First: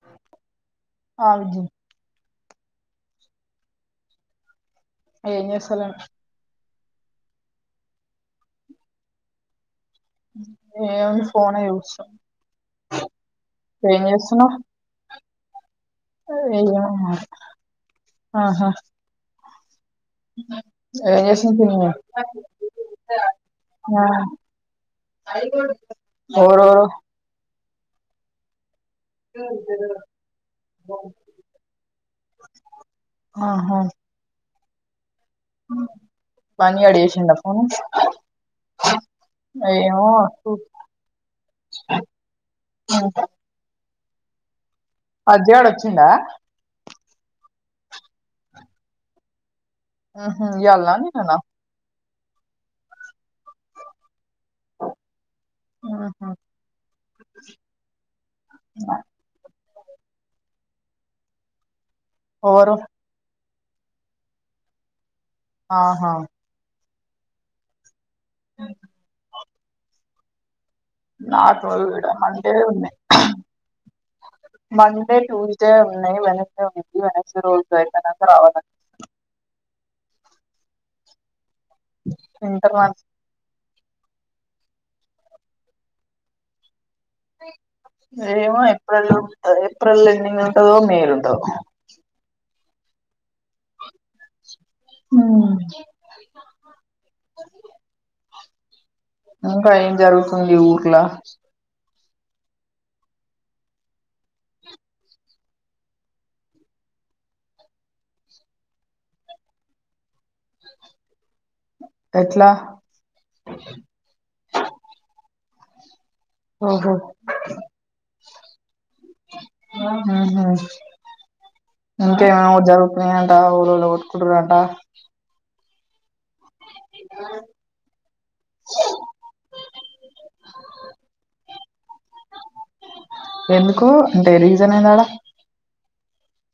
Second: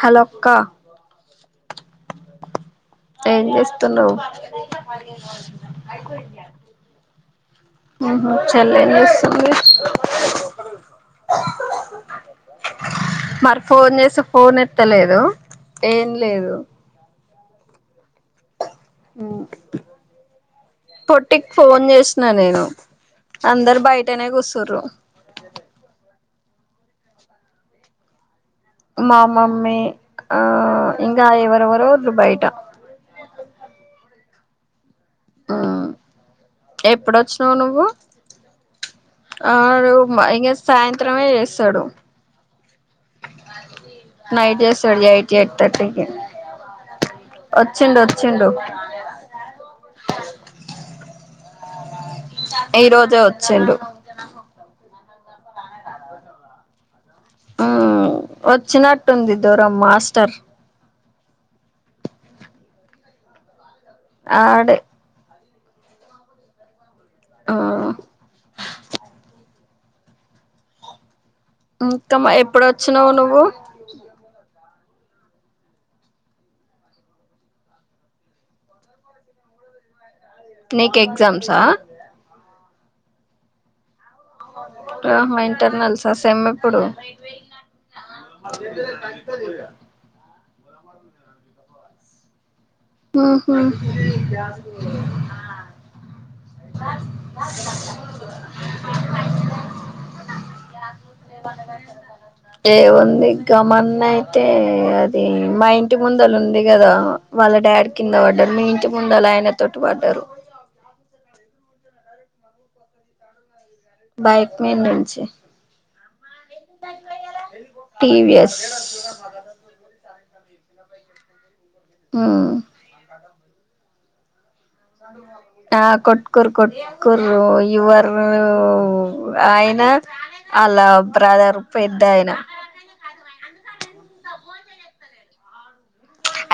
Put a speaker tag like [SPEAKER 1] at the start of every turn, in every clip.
[SPEAKER 1] Hollow అక్క
[SPEAKER 2] ఆ విజి
[SPEAKER 1] ఏం చేస్తున్నావు
[SPEAKER 2] ఏం చేస్తలేను
[SPEAKER 1] అయిపోయినాయ ఉహు చెల్లి ఏం చేస్తుంది
[SPEAKER 2] ఏముంది ఫోనే చూస్తున
[SPEAKER 1] మరి ఫోన్
[SPEAKER 2] ఏం
[SPEAKER 1] చేస్తే ఫోన్
[SPEAKER 2] చేస్తున్నావు
[SPEAKER 1] ఎత్తలేదు ఏం లేదు
[SPEAKER 2] ఆహా
[SPEAKER 1] ఉమ్
[SPEAKER 2] ఏం
[SPEAKER 1] పొట్టికి
[SPEAKER 2] చేస్తుంది
[SPEAKER 1] ఫోన్
[SPEAKER 2] పిన్ని
[SPEAKER 1] చేసిన నేను అందరు
[SPEAKER 2] ఆ
[SPEAKER 1] బయటనే కూచురు
[SPEAKER 2] ఎవరు
[SPEAKER 1] మా మమ్మీ ఆ ఇంగ ఎవ్వవరెవరో ఉండ్రు బయట
[SPEAKER 2] ఆహా ఫణి గాడు చేసిండా
[SPEAKER 1] ఎప్పుడొచ్చినావు
[SPEAKER 2] ఫోన్
[SPEAKER 1] నువ్వు ఆడు
[SPEAKER 2] ఏమో
[SPEAKER 1] ఇంక
[SPEAKER 2] ఉ
[SPEAKER 1] సాయంత్రమే చేస్తాడు నైట్ ఏస్ ట్వెల్వ్ ఎయిట్ కి ఎయిట్ థర్టీ కి వచ్చిండు వచ్చిండు
[SPEAKER 2] ఉహు ఇయ్యలన నిన్నన
[SPEAKER 1] ఈ రోజే వచ్చిండు
[SPEAKER 2] ఆహా
[SPEAKER 1] హ వచ్చినట్టుంది దూరం మాస్టర్
[SPEAKER 2] ఏవరు
[SPEAKER 1] ఆడే
[SPEAKER 2] ఆహా
[SPEAKER 1] ఆ
[SPEAKER 2] అ ఈడ
[SPEAKER 1] ఇంకా మా
[SPEAKER 2] మండే
[SPEAKER 1] ఎప్పుడు
[SPEAKER 2] ఉంది
[SPEAKER 1] వచ్చినావు నువ్వు
[SPEAKER 2] మండే ట్యూస్డే ఉన్నాయి వెనస్డే ఉంది వెనస్డే రోజుగా అయిపోయినాక రావాల
[SPEAKER 1] నికి ఎగ్జామ్ స
[SPEAKER 2] ఎంత మత్
[SPEAKER 1] ఆ మా ఇంటర్ నల్సా సమ్ ఏప్పుడు
[SPEAKER 2] ఏమో ఏప్రిల్ లో ఉంటది ఏప్రిల్ ఎండింగ్ లో అదో మేరుందో
[SPEAKER 1] ఉహు
[SPEAKER 2] ఆ ఇంకా ఎమ్ జరుగుతుంది ఊర్లా
[SPEAKER 1] ఏముంది గమన్న అయితే అది మా ఇంటి ముందల ఉంది కదా వాళ్ళకి డాడ్ కింద పడ్డారు మీ ఇంటి ముందు అలా ఆయన తోటి పడ్డారు
[SPEAKER 2] ఎట్లా
[SPEAKER 1] బైక్ మీన్ నుంచి
[SPEAKER 2] ఓహో
[SPEAKER 1] టీవిఎస్
[SPEAKER 2] ఆ ఆహా ఇంకా ఏమో ఏమో
[SPEAKER 1] ఉమ్
[SPEAKER 2] జరుగుతున్నాయంట అవురోళ్లు కొట్టుకోటున్ రంట
[SPEAKER 1] ఆ కొట్ కుకురు కుకురు యూవరు ఆయన అలా బ్రదర్ పెద్ద ఆయన
[SPEAKER 2] ఎందుకు అంటే రీసన్ ఏది అడా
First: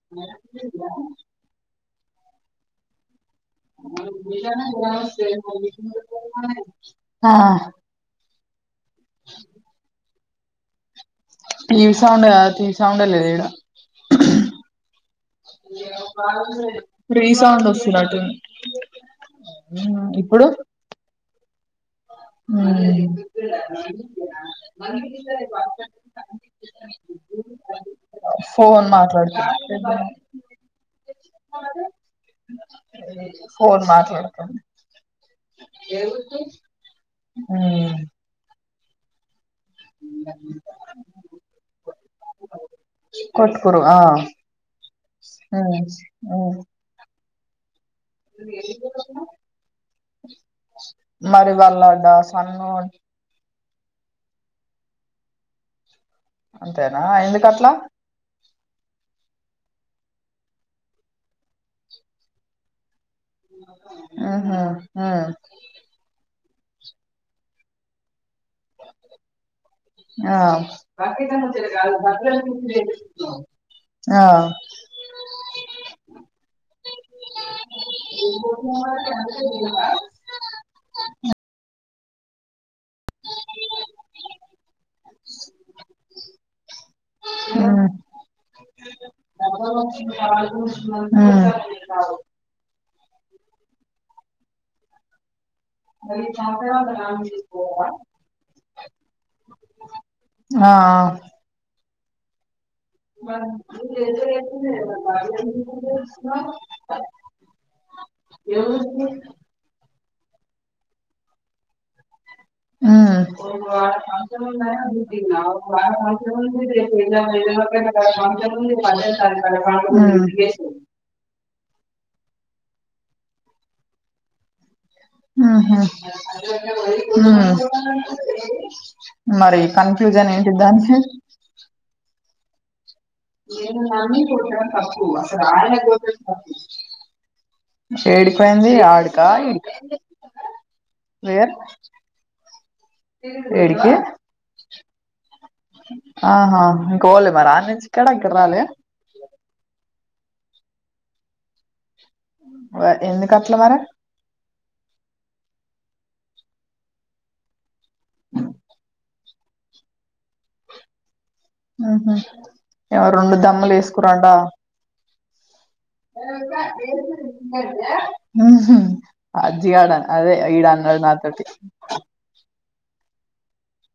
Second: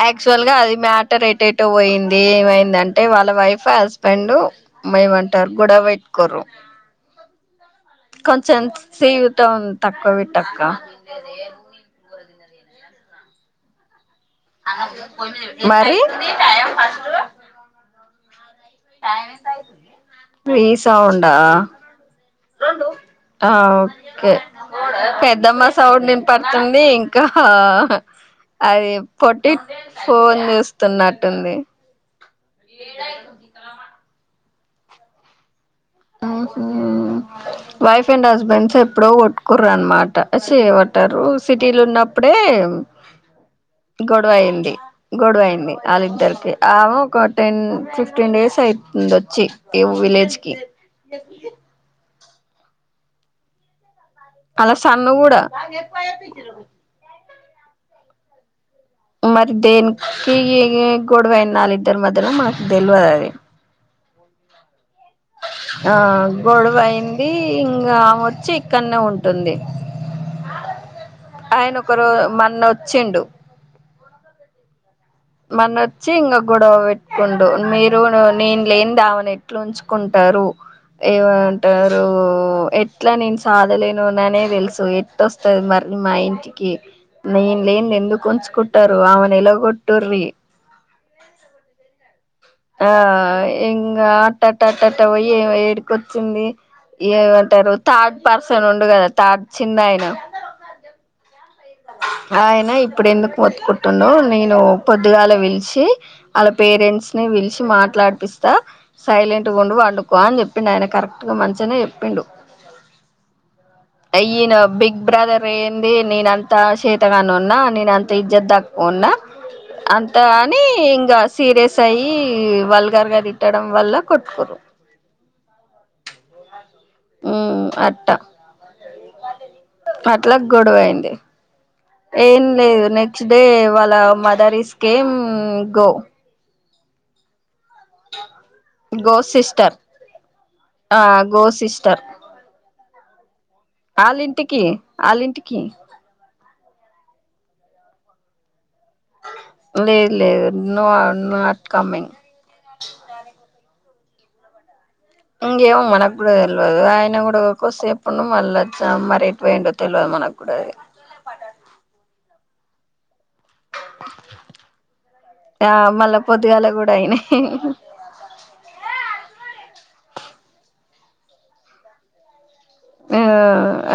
[SPEAKER 1] యాక్చువల్ గా అది మ్యాటర్ ఎటెటో పోయింది ఇది ఏమైంది అంటే వాళ్ళ వైఫ్ హస్బెండ్ ఏమంటారు గొడవ పెట్టుకోర్రు
[SPEAKER 2] ఆ
[SPEAKER 1] కొంచెం త్ సివి థౌండ్ తక్కువ వెట్ టక్క
[SPEAKER 2] టీవీ సౌండ్ కాద్ టీవీ సౌండే లేద్ ఇడా
[SPEAKER 1] మరి
[SPEAKER 2] రీసౌండ్ వస్తునట్టుంది
[SPEAKER 1] రీసౌండ్ ఆ ఆ ఓకే పెద్దమ్మ సౌండ్ ఇన్పడుతుంది ఇంకా
[SPEAKER 2] ఫోన్
[SPEAKER 1] అది
[SPEAKER 2] మాట్లాడుతు
[SPEAKER 1] పోట్టి ఫోన్ చూస్తున్నట్
[SPEAKER 2] అ ఫోన్ మాట్లాడతుంది
[SPEAKER 1] మ్మహ్ వైఫ్ అండ్ హస్బెండ్ స ఎప్పుడో కోట్ కుర్ అన్నమాట చేపట్టారు సిటీలు ఉన్నప్పుడే
[SPEAKER 2] కొట్టుకురు ఆ
[SPEAKER 1] గొడవ అయింది గొడవయింది ఆలిద్దరికి ఆమ ఒక టెన్ ఫిఫ్టీన్ డేస్ అవుతుంది వచ్చి ఈ విలేజ్ కి
[SPEAKER 2] మరి వాళ్ళ డా సన్ను
[SPEAKER 1] అలా సన్ను కూడ
[SPEAKER 2] అంతేనా ఎందుకు అట్ ట్లా
[SPEAKER 1] మరి దేనికీ గొడవైంది ఆలిద్దరి మధ్యల మనకు తెలివదది
[SPEAKER 2] ఆహా
[SPEAKER 1] ఆ గొడవ అయింది ఇంగా అమచ్ చి ఇక్కనే ఉంటుంది
[SPEAKER 2] ఆ
[SPEAKER 1] ఆయన ఒక రో మొన్న
[SPEAKER 2] ఆ
[SPEAKER 1] మనొచ్చి ఇంగ గొడవ పెట్టుకుండు మీరు నేను లేనిదామేని ఎట్లు ఉంచుకుంటారు ఏమంటరు రూ ఎట్ ఇట్లా నేను సాధలేనొననే తెలుసు ఎట్టొస్తది మరి మా ఇంటికి నేను లేనిది ఎందుకు ఉంచుకుంటారు ఆమెన్ ఎలగొట్
[SPEAKER 2] అ హ్
[SPEAKER 1] ఆ ఇంగా ఆట్టట్ట పోయ్యి వేడికొచ్చింది ఏమంటారు థర్డ్ పర్సన్ ఉండు కదా థర్డ్ చిన్న ఆయన అయన ఇప్ ప్పుడు ఎందుకు మొత్తుకుంటున్నావు. నేను పొద్దుగాల పిలిచి వాళ్ళ పేరెంట్స్ ని పిలిచి మాట్లాడిపిస్తా సైలెంట్గా ఉండు. వండు పో అని చెప్పిండు ఆయన కరెక్ట్ గా మంచిగానే చెప్పిండు. ఈయన నేను
[SPEAKER 2] హు
[SPEAKER 1] చేతగానోన్న నేను అంత ఇజ్జత్ తక్కువోన్నా
[SPEAKER 2] ఉమ్
[SPEAKER 1] అంత అని
[SPEAKER 2] ఉమ్
[SPEAKER 1] ఇంగ సీరియస్ అయ్యి ఈ వల్గర్ గా తిట్టడం వల్ల కొట్టుకుర్రు
[SPEAKER 2] హు హ్
[SPEAKER 1] ఉమ్
[SPEAKER 2] హు
[SPEAKER 1] అట్ట
[SPEAKER 2] మరి కాంక్లూజన్
[SPEAKER 1] అట్లా
[SPEAKER 2] ఏంటి దానికి
[SPEAKER 1] గొడవైంది ఏం లేదు నెట్ గో
[SPEAKER 2] [unintelligible] ఏడికిపోయింది
[SPEAKER 1] గో
[SPEAKER 2] ఆడీకా
[SPEAKER 1] సిస్టర్
[SPEAKER 2] ఇడీకా
[SPEAKER 1] ఆ
[SPEAKER 2] ఏ
[SPEAKER 1] గో సిస్టర్
[SPEAKER 2] ఏడికి
[SPEAKER 1] వాళ్ళ ఇంటి
[SPEAKER 2] ఆహా పోలే మరి ఆడి నుంచ్చి ఇక్కడ రాలె
[SPEAKER 1] లేదు లేదు నో నా నాట్ కమ్మింగ్
[SPEAKER 2] వ ఎందుకు అట్లా మరి
[SPEAKER 1] ఏమో మనకూడతెల్వదు ఆయన కూడా కోసేపు పున్ను మల్లా చ్చం మరి ఎట్ పోయిండ తెలువదు మనకూడ అది
[SPEAKER 2] ఏమో రెండు ద్దమ్ము లేసుకురంట
[SPEAKER 1] ఆ మళ్ళా పొద్దుగాల కూడా అయినాయి
[SPEAKER 2] హు హు అజ్జి గాడా అదే ఈడ అన్నడు నాతోటి
[SPEAKER 1] ఆ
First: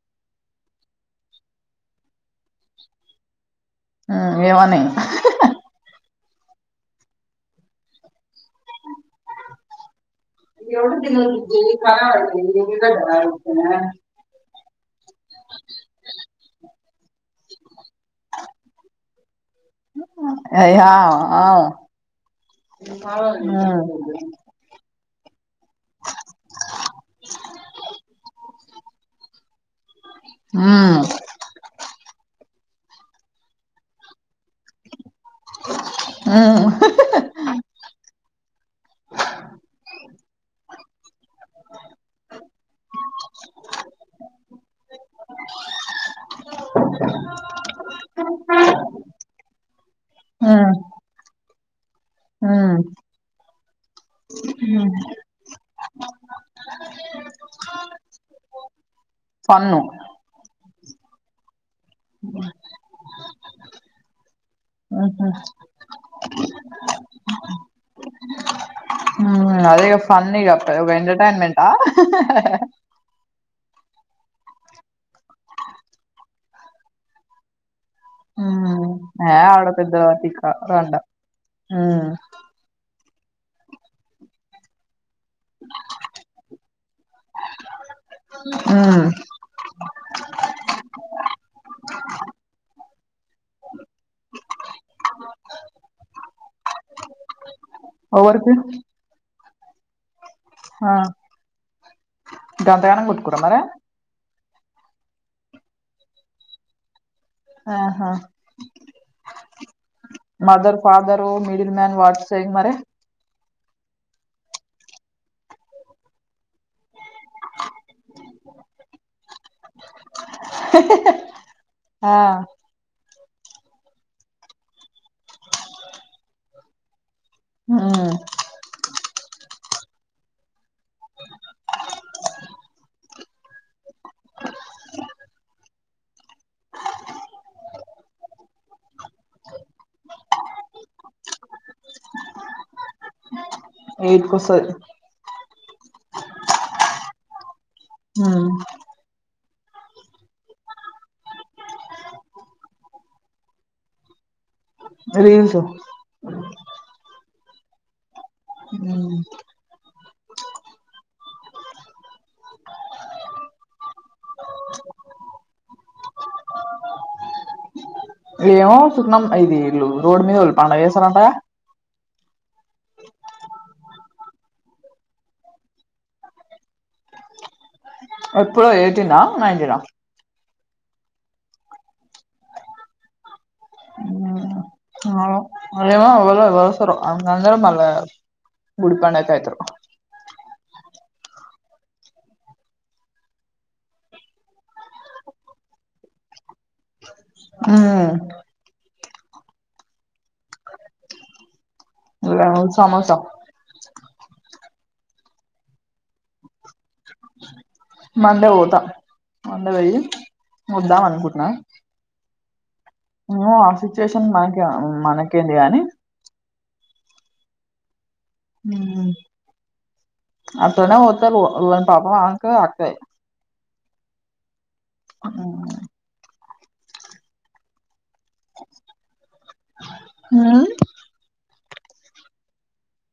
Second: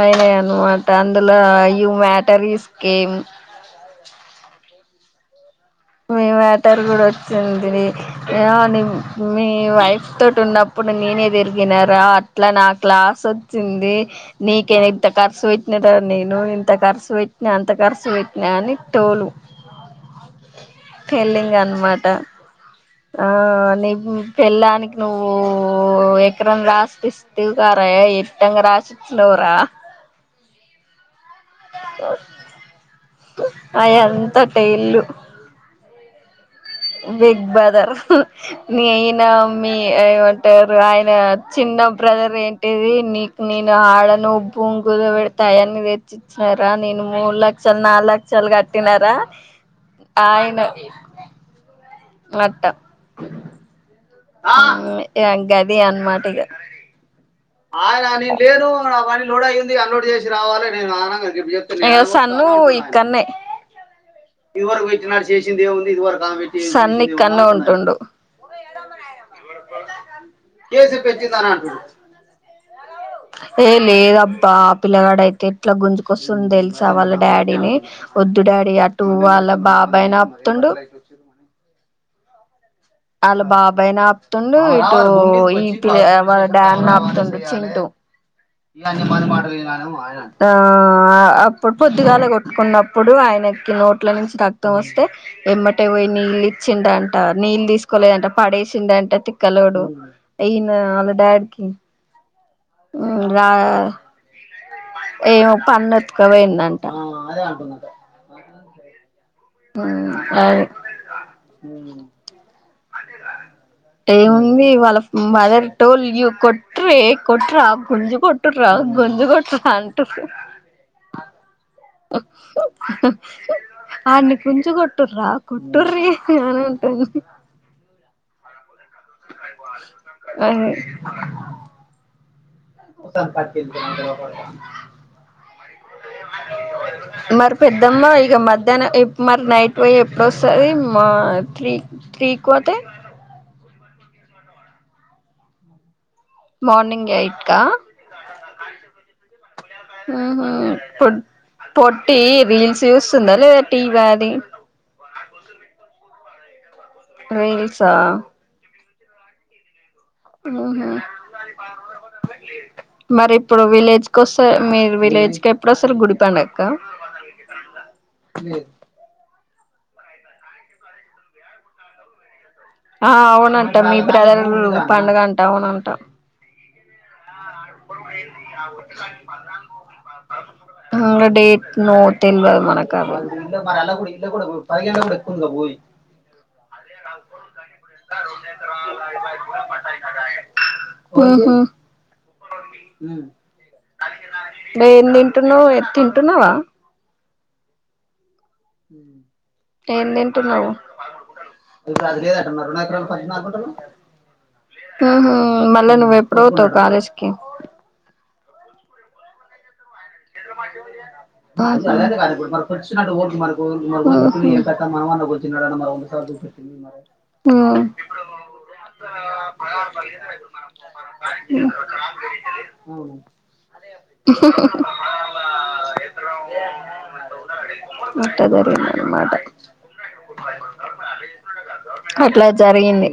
[SPEAKER 1] అయినాయి అన్నమాట అందులో you matter is came
[SPEAKER 2] um ఏమని
[SPEAKER 1] మీ మ్యాటర్ కూడా వో చ్చింది. యా నీ మీ వైఫ్ తోటి ఉన్నప్పుడు నేనే తిరిగినారా అట్లా నా క్లాస్ వోచ్చింది. నీ కె మే ఇంత ఖర్చు పెట్టినార నేను ఇంత ఖర్చు పెట్టినా అంత ఖర్చు వెట్టినా అని టో లు
[SPEAKER 2] అయ్యా ఆ
[SPEAKER 1] ఆ నీకు పెళ్ళానికి నువ్వు ఎకరం రాసిపిస్తివి కారా ఎట్టంగా రాసిచ్చిన్నవ్ రా
[SPEAKER 2] ఊ మ్
[SPEAKER 1] ఆ ఎంతట ఇల్లు
[SPEAKER 2] హు
[SPEAKER 1] బిగ్ బదర్ నేనా మీ ఏమంటార్ ఆయనా చిన్న బ్రదర్ ఏంటిది నీక్ నేను ఆడను భూమి కుదపెటీ ఆయన్ని తెచ్చి ఇచ్చినారా నేను మూడు లక్షలు నాలుగు లక్షలు కట్టినారా ఆయన అట్ట గది అన్మాటిగ
[SPEAKER 2] ఫన్ను
[SPEAKER 1] గిప్ జెప్ సన్ను ఇక్కనే ఇది వరకు సన్ ఇక్కనే ఉంటుండు
[SPEAKER 2] అదేగా ఫన్ ఇక ఒక ఎంటర్టైన్మెంటా
[SPEAKER 1] ఏ లేద బ్ పా పిల్లగాడైతే ఏట్లా గుంజుసున్ తెలుసా వాళ్ళ డాడీని వద్దు డాడీ అటు
[SPEAKER 2] ఏ
[SPEAKER 1] వాళ్ళ బాబై
[SPEAKER 2] ఆడపిద్దల
[SPEAKER 1] న్
[SPEAKER 2] తిక్క
[SPEAKER 1] ఆప్తుండు
[SPEAKER 2] రండ
[SPEAKER 1] ఆళ్ళ బాబైనప్తుండు ఓ ఈ పిల్ల ఆ వాళ్ల డాడ్ ఆప్తుండు చింటూ ఆ అప్పుడు పొద్దుగాల కొట్టుకున్నప్పుడు ఆయనకి నోట్ల నుంచి రక్తం వస్తే ఎమ్మట పోయి నీళ్ళు ఇచ్చింట నీళ్ తీస్ లేదంట
[SPEAKER 2] ఎవరికి
[SPEAKER 1] పడేసిండంట కలవడు ఏయినా అలా డాడ్కి
[SPEAKER 2] దంతగానం గోట్కుర మరే
[SPEAKER 1] ఏమో పన్నఎత్క్ పోయిందట
[SPEAKER 2] ఆహా
[SPEAKER 1] అదే
[SPEAKER 2] mother father middle man what's saying మరి
[SPEAKER 1] ఏముంది వాళ్ళ మదర్ టోల్ యూ [unintelligible] కొట్ర గుంజు కూటుర గుంజు కొట్రా అంటుంది
[SPEAKER 2] ఆ
[SPEAKER 1] ఆన్ని [unintelligible] కొట్టుర్రీ అని అంటుంది
[SPEAKER 2] మ్మ్
[SPEAKER 1] [unintelligible] [unintelligible] [inaudible] మరి పెద్దమ్మ ఇక మధ్యాహ్నం మరి నైట్ పోయి ఎప్పుడొస్తుంది మా త్రీ త్రీకి పోతే
[SPEAKER 2] ఏట్కోసారి
[SPEAKER 1] మార్నింగ్ ఎయిట్కా
[SPEAKER 2] ఆ
[SPEAKER 1] ప పొట్టి రీల్స్ చూస్తుందా లేదా టీవీ అది
[SPEAKER 2] రీల్స్
[SPEAKER 1] రైల్సా
[SPEAKER 2] ఉ
[SPEAKER 1] హ మరి ఇప్పుడు విలేజ్ క వస్త మీరు విలేజ్ క ఎప్పుడు వస్తారు గుడిపడుక్క
[SPEAKER 2] ఏమో సున్నాం ఐదు ఏళ్ళు రోడు మీద పండగ చేస్తరాంట
[SPEAKER 1] ఆ అవునంటా మీ బ్రదర్లు పండుగ అంట అవునంటా
[SPEAKER 2] ఎప్పుడో ఎయిటీనా నైన్టీనా
[SPEAKER 1] అ డేట్ నో తెలువదు మనక అవన్నీ
[SPEAKER 2] అమ వళ వసరు అ అంద్ర మళ్ళ గుడి పండకయతురు
[SPEAKER 1] ఎ తింటునవ్ ఎ తింటున్నావా
[SPEAKER 2] ఆ
[SPEAKER 1] ఏందింట అ చదిలేద అంటున్నారుకరా
[SPEAKER 2] సమోసా
[SPEAKER 1] ప నకుంట ఉమ్ ఉహ్ మల్ల నువు ఎప్పుడు పోతావ్ కాలేజ
[SPEAKER 2] మండే పోతా ఉంద భయి
[SPEAKER 1] ఊహూ
[SPEAKER 2] ఏమో ఆ సిచ్యువేషన్
[SPEAKER 1] ఉమ్
[SPEAKER 2] మనకి మనకేంది గాని
[SPEAKER 1] ఉహ్ ఉమ్
[SPEAKER 2] అప్పున్న తర్ పాప అక అక్క
[SPEAKER 1] అ మట్ట దరి మాట అట్లా సరింది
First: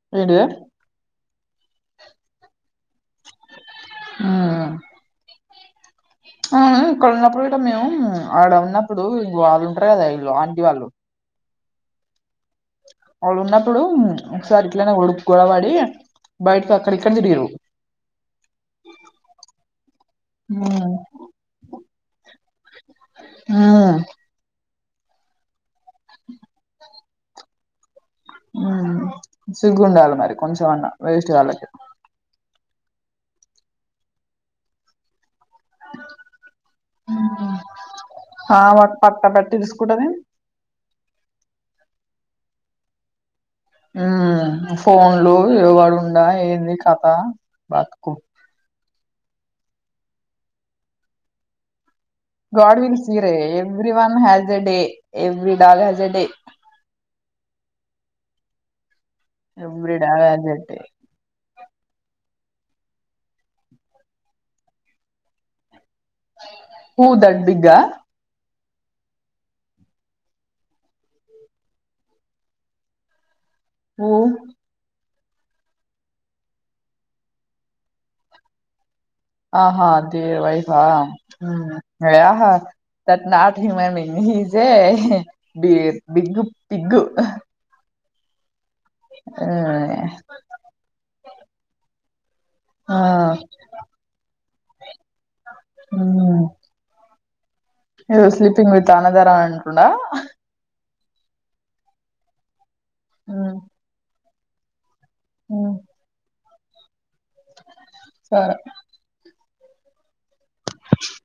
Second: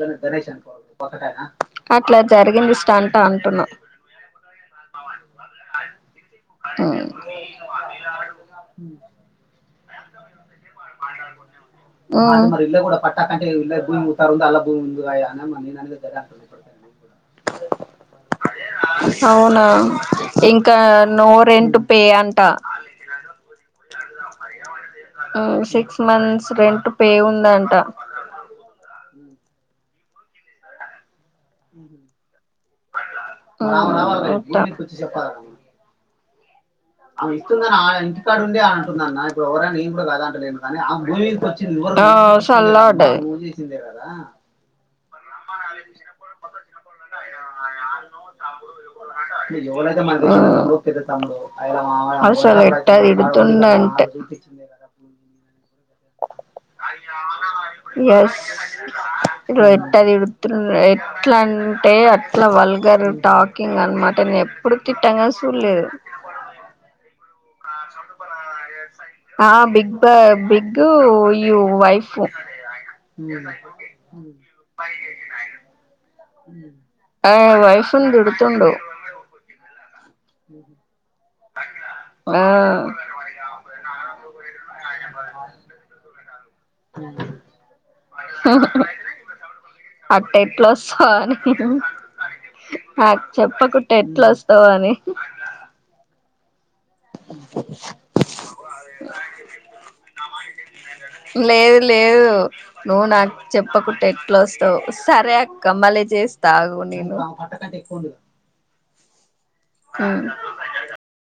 [SPEAKER 1] త
[SPEAKER 2] ఏంటిది
[SPEAKER 1] గణేష్ అనుకోవు అట్లా జరిగింది స్టాంట్
[SPEAKER 2] ఆ అవు ఇక్కడ ఉన్నప్పుడు కూడా మేము ఆడ ఉన్నప్పుడు వాళ కదా ఇ ఆంటి వాళ్ళు
[SPEAKER 1] ఓ
[SPEAKER 2] వాళ్ళు
[SPEAKER 1] పట్టంటే
[SPEAKER 2] ఉన్నప్పుడు
[SPEAKER 1] భూమి ఉంటారు అ
[SPEAKER 2] ఒకసారి ఇట్లనే
[SPEAKER 1] భూమి
[SPEAKER 2] గొడవపడి
[SPEAKER 1] ఉ
[SPEAKER 2] బయటకి అక్కడ ఇక్కడ తిరిగిరు
[SPEAKER 1] అవునా ఇంకా
[SPEAKER 2] ఉమ్
[SPEAKER 1] నో రెంట్ పే అంట ఆ సక్స్ మన్ రంట పే ఉందంట
[SPEAKER 2] సిగ్గు ఉండాలి మరి కొంచం అన్నా వేస్ట్ వాళ్ళకి
[SPEAKER 1] రా రావాలర్చ చెప్ప అమె ఇస్తుందని ఆ ఇంటికాడ ఉండే
[SPEAKER 2] ఆమె
[SPEAKER 1] అంటుంద
[SPEAKER 2] పట్ట
[SPEAKER 1] అన్న ఇప్పుడు
[SPEAKER 2] పట్టి
[SPEAKER 1] ఎవరైనా ఏం కూడా
[SPEAKER 2] ఇరుసుకుంటది
[SPEAKER 1] కాద అంటలేను కానీ ఆ భూమికి వచ్చి ఎవరు ఆ సల్ అంటే
[SPEAKER 2] ఫోన్లు ఎవడు ఉడా ఏంది కథ బధకు
[SPEAKER 1] ఎవన్నాతే మాది లోతే చలా
[SPEAKER 2] గడ్ విల్స్ీ రే ఎవీ
[SPEAKER 1] ఆడ
[SPEAKER 2] వన్ హెజ్ అ
[SPEAKER 1] చూపించిందే
[SPEAKER 2] డే
[SPEAKER 1] కదా
[SPEAKER 2] ఎవీ డల్ హజ్ అ డే
[SPEAKER 1] ఎస్ ఇ
[SPEAKER 2] ఎవ్రీ డాగ్ హ్యాస్
[SPEAKER 1] ఎట్టదిడుతు
[SPEAKER 2] ఎ డే
[SPEAKER 1] ఎట్లా అంటే అట్లా వాల్ గారు టాకకింగ్ అనమాటే ఎప్పుడు తిట్టాంగ సుదలేదు
[SPEAKER 2] ఊ దడ్దిగా
[SPEAKER 1] ఆ బిగ్ బిగ్య వైఫ క
[SPEAKER 2] హూ
[SPEAKER 1] బయ ఆ విష్ణు నీ తిడుతుంది
[SPEAKER 2] ఆహా అ వైఫా
[SPEAKER 1] ఆ
[SPEAKER 2] అహా తట్ నాట్ హి మైస్ బి బిగ్ పిగ్గు
[SPEAKER 1] అట్టేట్ల సని కత ఆ చెప్పకుంట ఎట్లా వస్తావ అని
[SPEAKER 2] ఏ స్లి తింగడు తన్నదర అంటుడా
[SPEAKER 1] లేదు లేదు నువ్వు నాకు చెప్పకుట్టే ఎల్టోస్టవ్ సారే అక్క మళ్ళీ చెస్ తాగు నీళ్లు మట్టకట్ట కొగా
[SPEAKER 2] సరే
[SPEAKER 1] మ్మ్